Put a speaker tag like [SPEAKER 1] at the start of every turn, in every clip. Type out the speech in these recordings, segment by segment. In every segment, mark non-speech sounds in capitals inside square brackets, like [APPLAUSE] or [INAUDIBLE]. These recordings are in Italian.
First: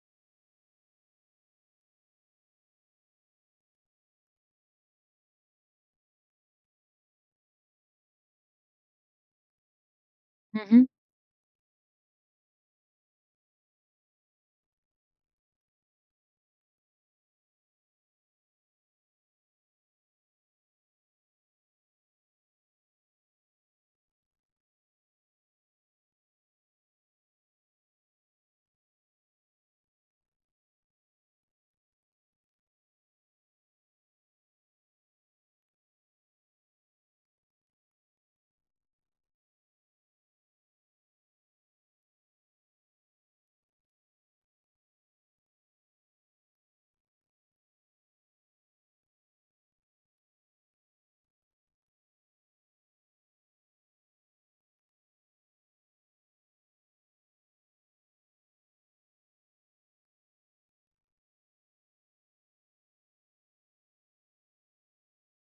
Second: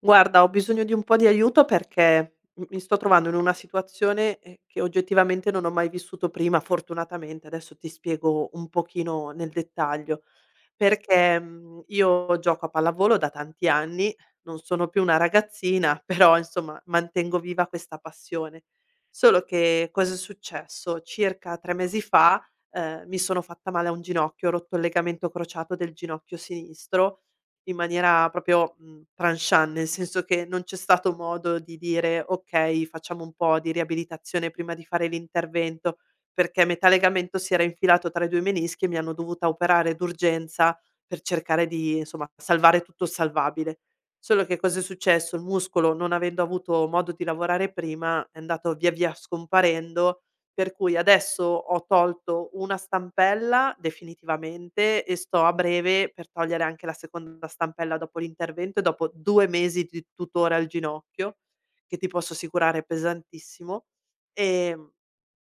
[SPEAKER 1] Guarda, ho bisogno di un po' di aiuto perché m mi sto trovando in una situazione, che oggettivamente non ho mai vissuto prima, fortunatamente. Adesso ti spiego un pochino nel dettaglio.
[SPEAKER 2] Mh-mh.
[SPEAKER 1] Perché, io gioco a pallavolo da tanti anni, non sono più una ragazzina, [LAUGHS] però insomma mantengo viva questa passione. Solo che cosa è successo? Circa 3 mesi fa, mi sono fatta male a un ginocchio, ho rotto il legamento crociato del ginocchio sinistro in maniera proprio, tranchant, nel senso che non c'è stato modo di dire: "Okay, facciamo un po' di riabilitazione prima di fare l'intervento", perché metà legamento si era infilato tra i 2 menischi e mi hanno dovuta operare d'urgenza per cercare di, insomma, salvare tutto il salvabile. Solo che cos'è successo: il muscolo, non avendo avuto modo di lavorare prima, è andato via via scomparendo, per cui adesso ho tolto una stampella definitivamente e sto a breve per togliere anche la seconda stampella dopo l'intervento e dopo 2 mesi di tutore al ginocchio, che ti posso assicurare è pesantissimo, ehm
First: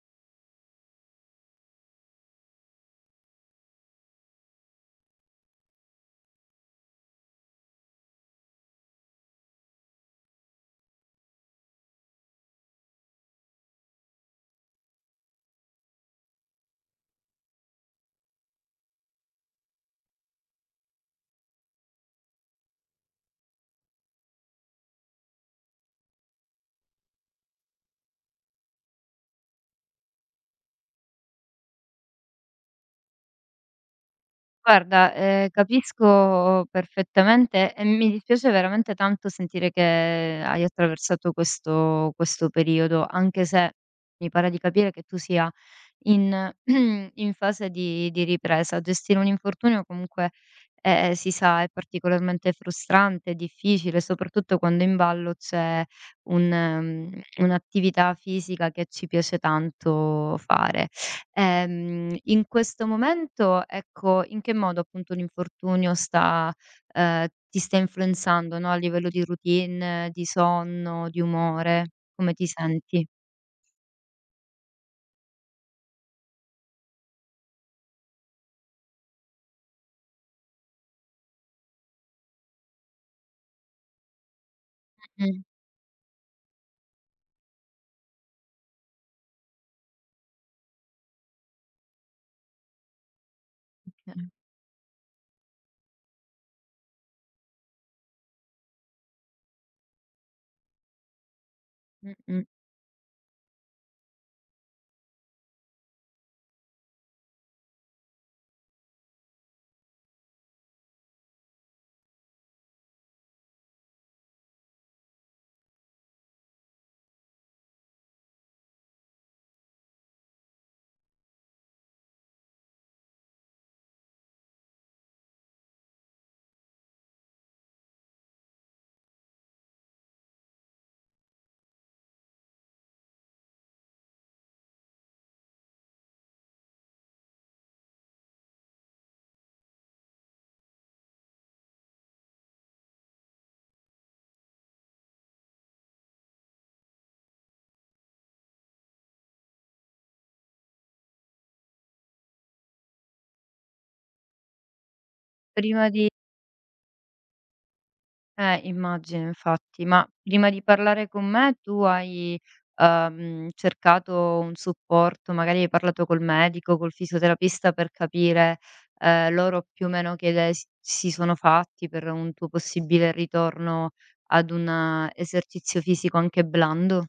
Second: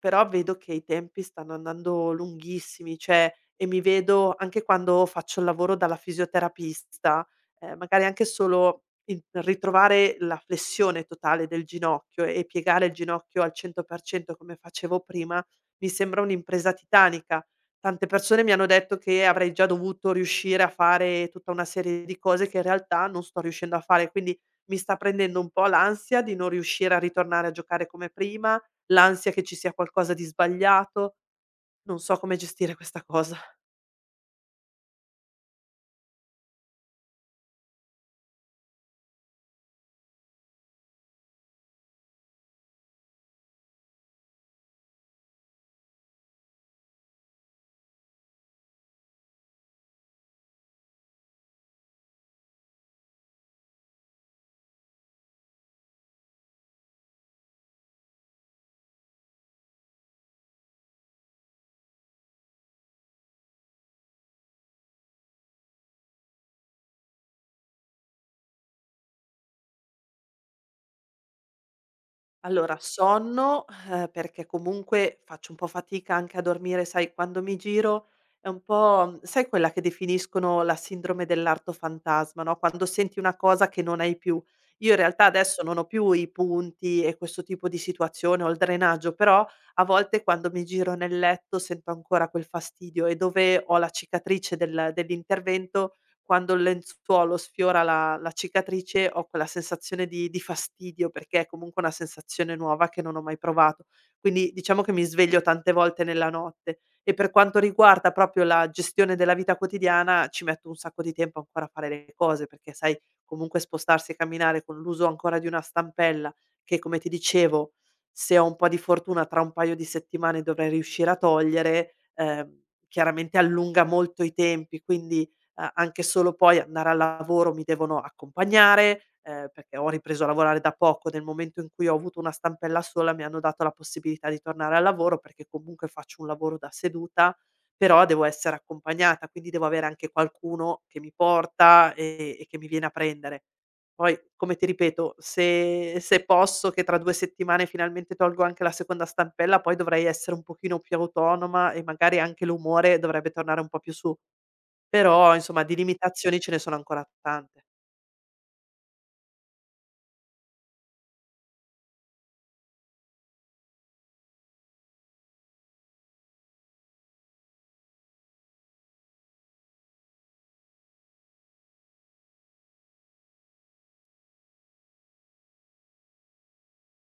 [SPEAKER 1] però vedo che i tempi stanno andando lunghissimi, cioè, e mi vedo anche quando faccio il lavoro dalla fisioterapista, magari anche solo il ritrovare la flessione totale del ginocchio e piegare il ginocchio al 100% come facevo prima, mi sembra un'impresa titanica. Tante persone mi hanno detto che avrei già dovuto riuscire a fare tutta una serie di cose che in realtà non sto riuscendo a fare, quindi mi sta prendendo un po' l'ansia di non riuscire a ritornare a giocare come prima, l'ansia che ci sia qualcosa di sbagliato, non so come gestire questa cosa.
[SPEAKER 2] Guarda, capisco perfettamente e mi dispiace veramente tanto sentire che hai attraversato questo periodo, anche se mi pare di capire che tu sia in [CLEARS THROAT] in fase di ripresa. Gestire un infortunio comunque, si sa, è particolarmente frustrante, difficile, soprattutto quando in ballo c'è un un'attività fisica che ci piace tanto fare. In questo momento, ecco, in che modo appunto l'infortunio sta ti sta influenzando, no, a livello di routine, di sonno, di umore? Come ti
[SPEAKER 1] Allora
[SPEAKER 2] senti?
[SPEAKER 1] sonno, perché comunque faccio un po' fatica anche a dormire, sai, quando mi giro è un po', sai, quella che definiscono la sindrome dell'arto fantasma, no, quando senti una cosa che non hai più. Io in realtà
[SPEAKER 2] Mh-mh,
[SPEAKER 1] adesso non ho più i punti e questo tipo di situazione, ho il drenaggio, però a volte quando mi giro nel letto sento ancora quel fastidio e dove ho la
[SPEAKER 2] okay.
[SPEAKER 1] cicatrice dell'intervento, quando il lenzuolo sfiora la cicatrice ho quella sensazione di fastidio, perché è comunque una
[SPEAKER 2] Mh-mh.
[SPEAKER 1] sensazione nuova che non ho mai provato. Quindi diciamo che mi sveglio tante volte nella notte e per quanto riguarda proprio la gestione della vita quotidiana ci metto un sacco di tempo ancora a fare le cose, perché sai, comunque spostarsi e camminare con l'uso ancora di una stampella che, come ti dicevo, se ho un po' di fortuna tra un paio di settimane dovrei riuscire a togliere, chiaramente allunga molto i tempi, quindi a anche solo poi andare al lavoro mi devono accompagnare, perché ho ripreso a lavorare da poco, nel momento in cui ho avuto una stampella sola mi hanno dato la possibilità di tornare al lavoro, perché comunque faccio un lavoro da seduta, però devo essere accompagnata, quindi devo avere anche qualcuno che mi porta, e che mi viene a prendere. Poi, come ti ripeto, se posso che tra 2 settimane finalmente tolgo anche la seconda stampella, poi dovrei essere un pochino più autonoma e magari anche l'umore dovrebbe tornare un po' più su. Però insomma di
[SPEAKER 2] Prima di
[SPEAKER 1] limitazioni ce ne sono ancora tante.
[SPEAKER 2] Immagino infatti, ma prima di parlare con me tu hai cercato un supporto, magari hai parlato col medico, col fisioterapista per capire, loro più o meno che idee s si sono fatti per un tuo possibile ritorno ad un esercizio fisico anche blando?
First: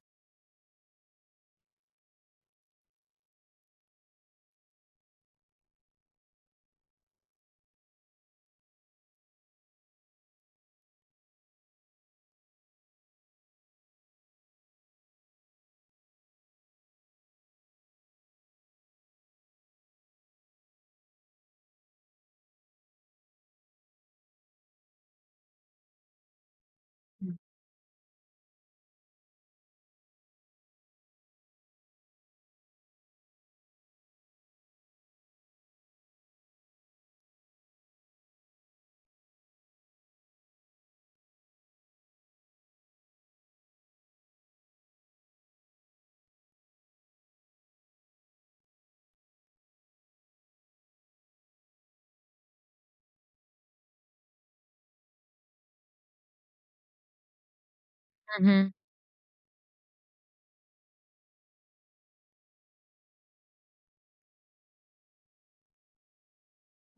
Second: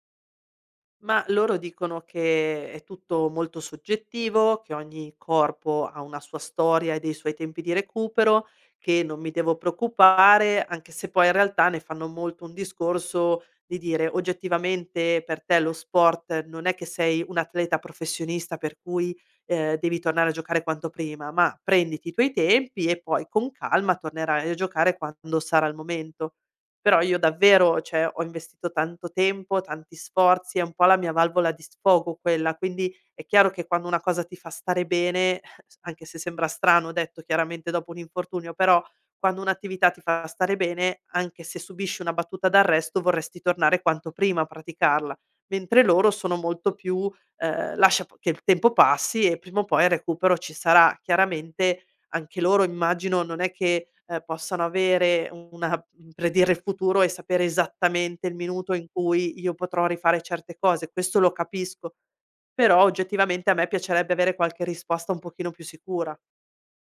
[SPEAKER 1] Ma loro dicono che è tutto molto soggettivo, che ogni corpo ha una sua storia e dei suoi tempi di recupero, che non mi devo preoccupare, anche se poi in realtà ne fanno molto un discorso di dire: "Oggettivamente per te lo sport non è che sei un atleta professionista per cui, devi tornare a giocare quanto prima, ma prenditi i tuoi tempi e poi con calma tornerai a giocare quando sarà il momento". Però io
[SPEAKER 2] Mh.
[SPEAKER 1] davvero, cioè, ho investito tanto tempo, tanti sforzi, è un po' la mia valvola di sfogo quella, quindi è chiaro che quando una cosa ti fa stare bene, [LAUGHS] anche se sembra strano detto chiaramente dopo un infortunio, però quando un'attività ti fa stare bene, anche se subisci una battuta d'arresto, vorresti tornare quanto prima a praticarla, mentre loro sono molto più, lascia p che il tempo passi e prima o poi il recupero ci sarà. Chiaramente anche loro, immagino, non è che, possano avere una [LAUGHS] predire il futuro e sapere esattamente il
[SPEAKER 2] Mh-mh.
[SPEAKER 1] minuto in cui io potrò rifare certe cose, questo lo capisco, però oggettivamente a me piacerebbe avere qualche risposta un pochino più sicura.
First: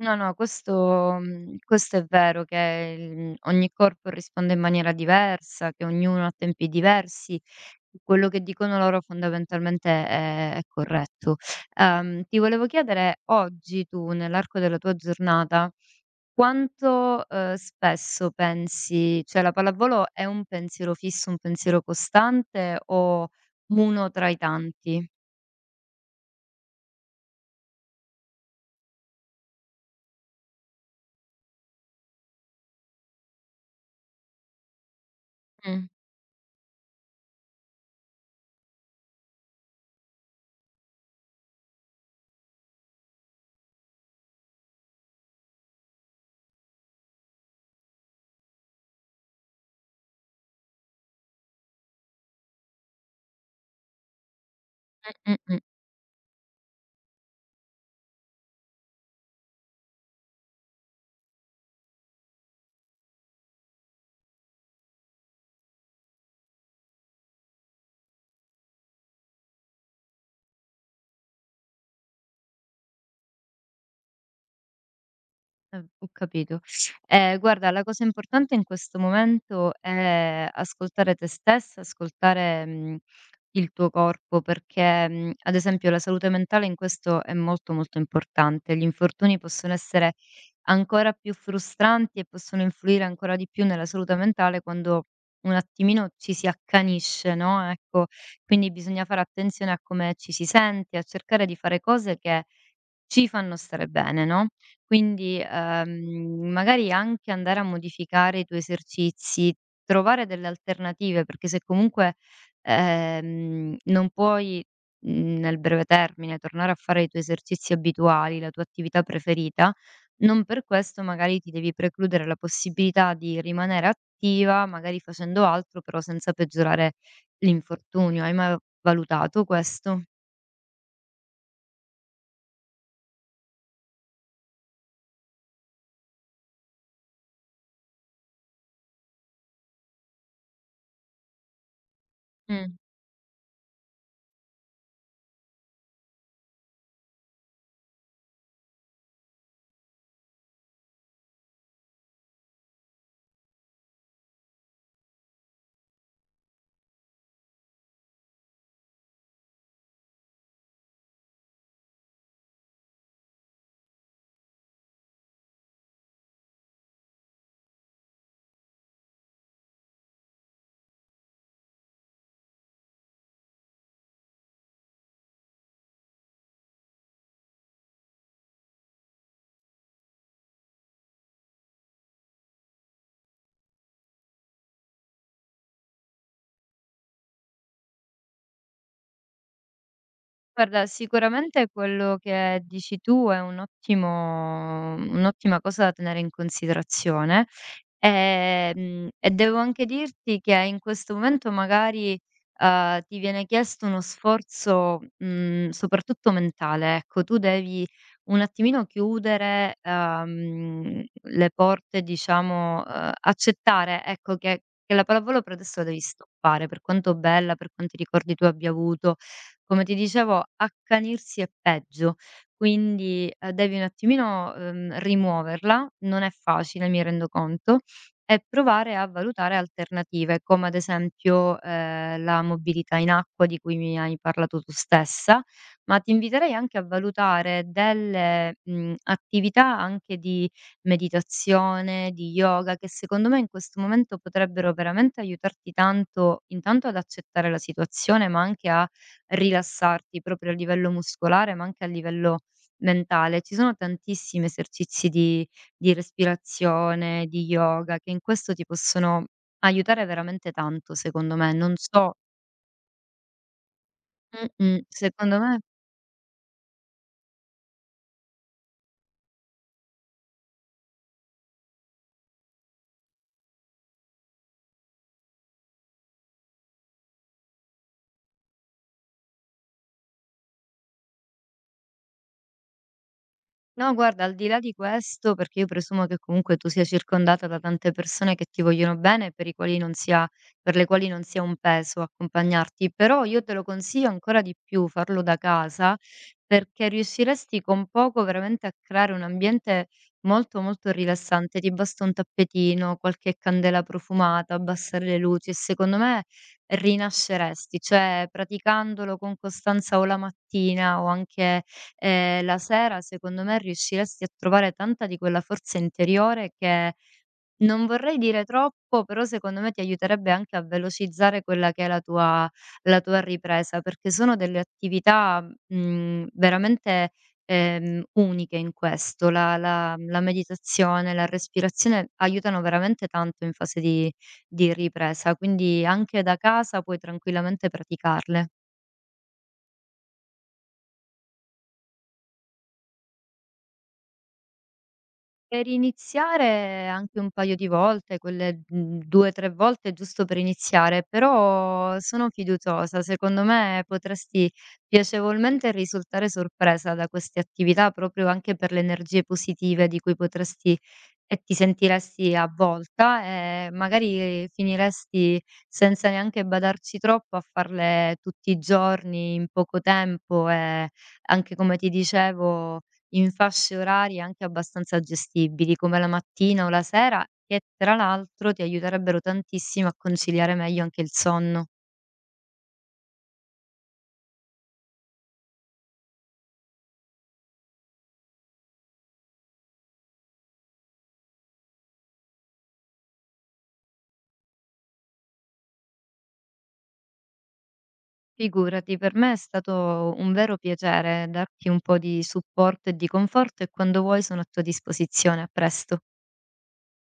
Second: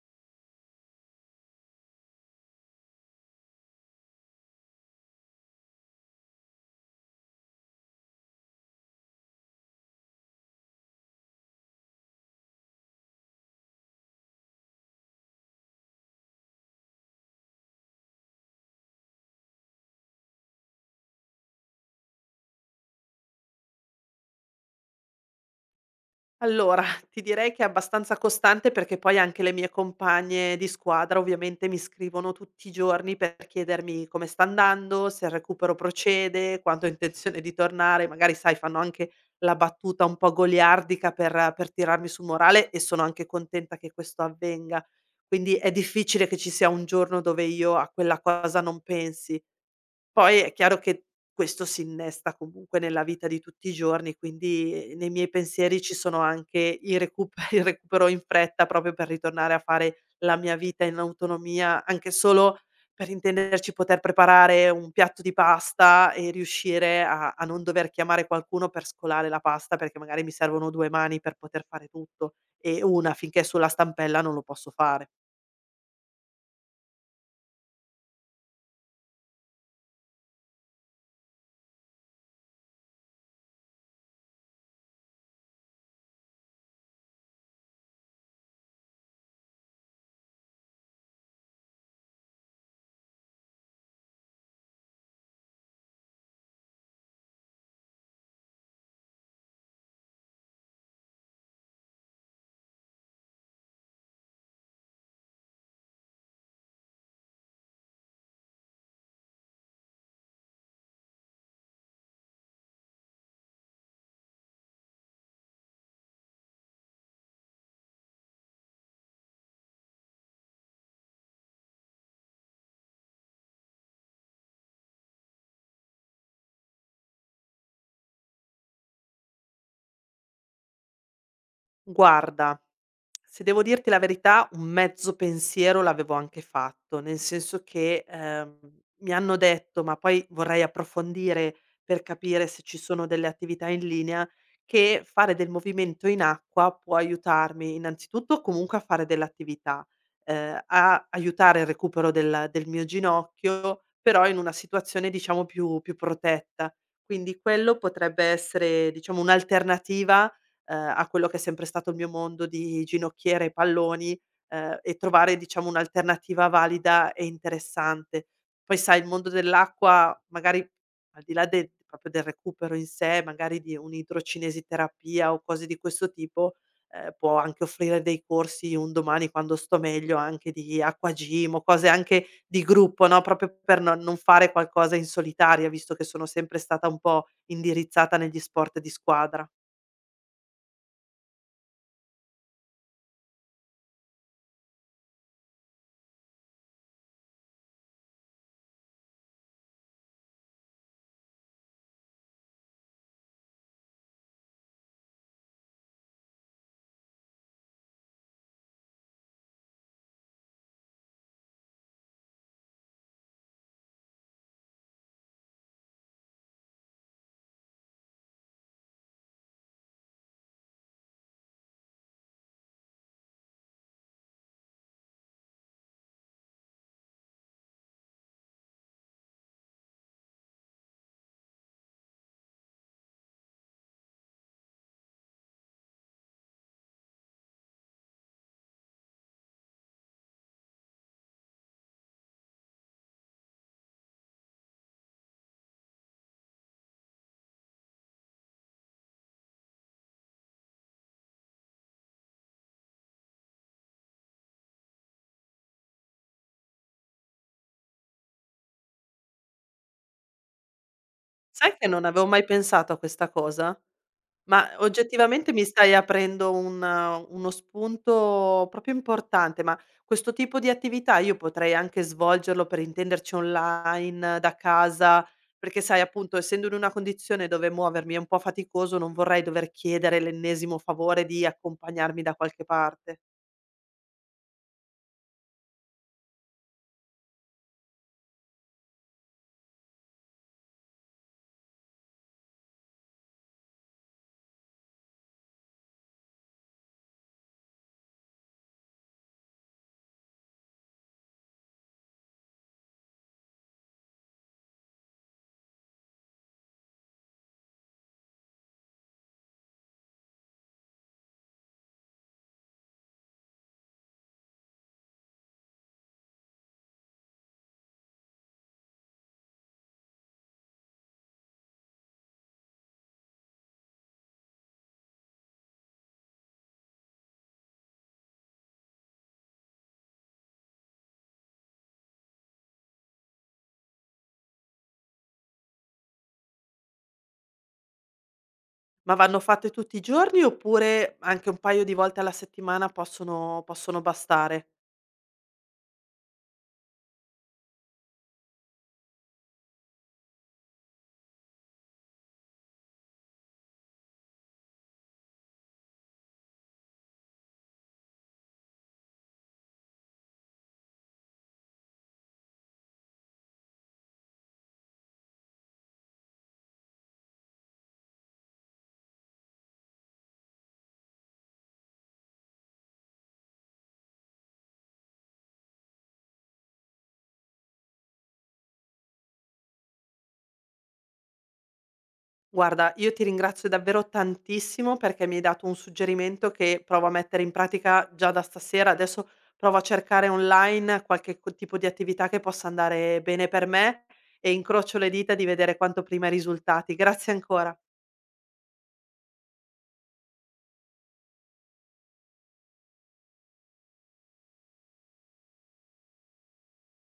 [SPEAKER 2] No, no, questo questo è vero che il ogni corpo risponde in maniera diversa, che ognuno ha tempi diversi. Quello che dicono loro fondamentalmente è corretto. Ti volevo chiedere oggi tu, nell'arco della tua giornata, quanto, spesso pensi cioè la pallavolo è un pensiero fisso, un pensiero costante o uno tra i tanti?
[SPEAKER 1] Allora, ti direi che è abbastanza costante, perché poi anche le mie compagne di squadra ovviamente mi scrivono tutti i giorni per chiedermi come sta andando, se il recupero
[SPEAKER 2] Mh.
[SPEAKER 1] procede, quando ho intenzione di tornare, magari sai fanno anche la battuta un po' goliardica per tirarmi su morale, e sono anche contenta che questo avvenga. Quindi è difficile che ci sia un giorno dove io a quella cosa non pensi. Poi è chiaro che questo si innesta comunque nella vita di tutti i giorni, quindi nei miei
[SPEAKER 2] Mh-mh-mh.
[SPEAKER 1] pensieri ci sono anche i recupe [LAUGHS] il recupero in fretta proprio per ritornare a fare la mia vita in autonomia, anche solo per intenderci poter preparare un piatto di pasta e riuscire a non dover chiamare qualcuno per scolare la pasta, perché magari mi servono 2 mani per poter fare tutto e 1 finché è sulla stampella non lo posso fare.
[SPEAKER 2] Ho capito. Guarda, la cosa importante in questo momento è ascoltare te stessa, ascoltare, il tuo corpo, perché, ad esempio la salute mentale in questo è molto, molto importante. Gli infortuni possono essere ancora più frustranti e possono influire ancora di più nella salute mentale quando un attimino ci si accanisce, no, ecco, quindi bisogna fare attenzione a come ci si sente, a cercare di fare cose che ci fanno stare bene, no, quindi, magari anche andare a modificare i tuoi esercizi, trovare delle alternative, perché se comunque, non puoi, nel breve termine tornare a fare i tuoi esercizi abituali, la tua attività preferita, non per questo magari ti devi precludere la possibilità di rimanere attiva, magari facendo altro, però senza peggiorare l'infortunio. Hai mai valutato questo?
[SPEAKER 1] Guarda, se devo dirti la verità, un mezzo pensiero l'avevo anche fatto, nel senso che, mi hanno detto, ma poi vorrei approfondire per capire se
[SPEAKER 2] Mh.
[SPEAKER 1] ci sono delle attività in linea, che fare del movimento in acqua può aiutarmi innanzitutto comunque a fare dell'attività, a aiutare il recupero del mio ginocchio, però in una situazione diciamo più protetta. Quindi quello potrebbe essere, diciamo, un'alternativa a quello che è sempre stato il mio mondo di ginocchiere e palloni, e trovare diciamo un'alternativa valida e interessante. Poi sai il mondo dell'acqua magari al di là de proprio del recupero in sé, magari di un'idrocinesi-terapia o cose di questo tipo, può anche offrire dei corsi un domani quando sto meglio anche di acqua gym o cose anche di gruppo, no, proprio per non fare qualcosa in solitaria, visto che sono sempre stata un po' indirizzata negli sport di squadra.
[SPEAKER 2] Guarda, sicuramente quello che dici tu è un ottimo un'ottima cosa da tenere in considerazione. E devo anche dirti che in questo momento magari, ti viene chiesto uno sforzo, soprattutto mentale, ecco. Tu devi un attimino chiudere, le porte diciamo, accettare, ecco, che la pallavolo per adesso la devi stoppare, per quanto bella, per quanti ricordi tu abbia avuto. Come ti dicevo, accanirsi è peggio, quindi, devi un attimino, rimuoverla. Non è facile, mi rendo conto, e provare a valutare alternative, come ad esempio, la mobilità in acqua di cui mi hai parlato tu stessa, ma ti inviterei anche a valutare delle, attività anche di meditazione, di yoga, che secondo me in questo momento potrebbero veramente aiutarti tanto, intanto ad accettare la situazione, ma anche a rilassarti proprio a livello muscolare, ma anche a livello mentale. Ci sono tantissimi esercizi di respirazione, di yoga, che in questo ti possono aiutare veramente tanto secondo me. Non
[SPEAKER 1] Sai che non
[SPEAKER 2] so
[SPEAKER 1] avevo mai pensato a questa cosa? Ma
[SPEAKER 2] mh-mh, secondo
[SPEAKER 1] oggettivamente
[SPEAKER 2] me
[SPEAKER 1] mi stai aprendo un uno spunto proprio importante, ma questo tipo di attività io potrei anche svolgerlo, per intenderci, online, da casa, perché sai, appunto, essendo in una condizione dove muovermi è un po' faticoso, non vorrei dover chiedere l'ennesimo favore di accompagnarmi da qualche parte.
[SPEAKER 2] No, guarda, al di là di questo, perché io presumo che comunque tu sia circondata da tante persone che ti vogliono bene e per le quali non sia un peso accompagnarti, però io te lo consiglio ancora di più farlo da casa perché riusciresti con poco veramente a creare un ambiente molto molto rilassante. Ti basta un tappetino, qualche candela profumata, abbassare le luci e secondo me rinasceresti, cioè praticandolo con costanza o la mattina o anche la sera secondo me riusciresti a trovare tanta di quella forza interiore che, non vorrei dire troppo, però secondo me ti aiuterebbe anche a velocizzare quella che è la tua ripresa, perché sono delle attività, veramente, uniche in questo. La meditazione, la respirazione aiutano veramente tanto in fase di ripresa, quindi anche da casa puoi tranquillamente praticarle.
[SPEAKER 1] Ma vanno fatte tutti i giorni oppure anche un paio di volte alla settimana possono bastare?
[SPEAKER 2] Per iniziare anche un paio di volte, quelle, 2, 3 volte giusto per iniziare, però sono fiduciosa. Secondo me potresti piacevolmente risultare sorpresa da queste attività, proprio anche per le energie positive di cui potresti e ti sentiresti avvolta e magari finiresti senza neanche badarci troppo a farle tutti i giorni in poco tempo e anche come ti dicevo in fasce orarie anche abbastanza gestibili, come la mattina o la sera, che tra l'altro ti aiuterebbero tantissimo a conciliare meglio anche il sonno.
[SPEAKER 1] Guarda, io ti ringrazio davvero tantissimo perché mi hai dato un suggerimento che provo a mettere in pratica già da stasera. Adesso provo a cercare online tipo di attività che possa andare bene per me e incrocio le dita di vedere quanto prima i risultati. Grazie ancora.
[SPEAKER 2] Figurati, per me è stato un vero piacere darti un po' di supporto e di conforto e quando vuoi sono a tua disposizione. A presto.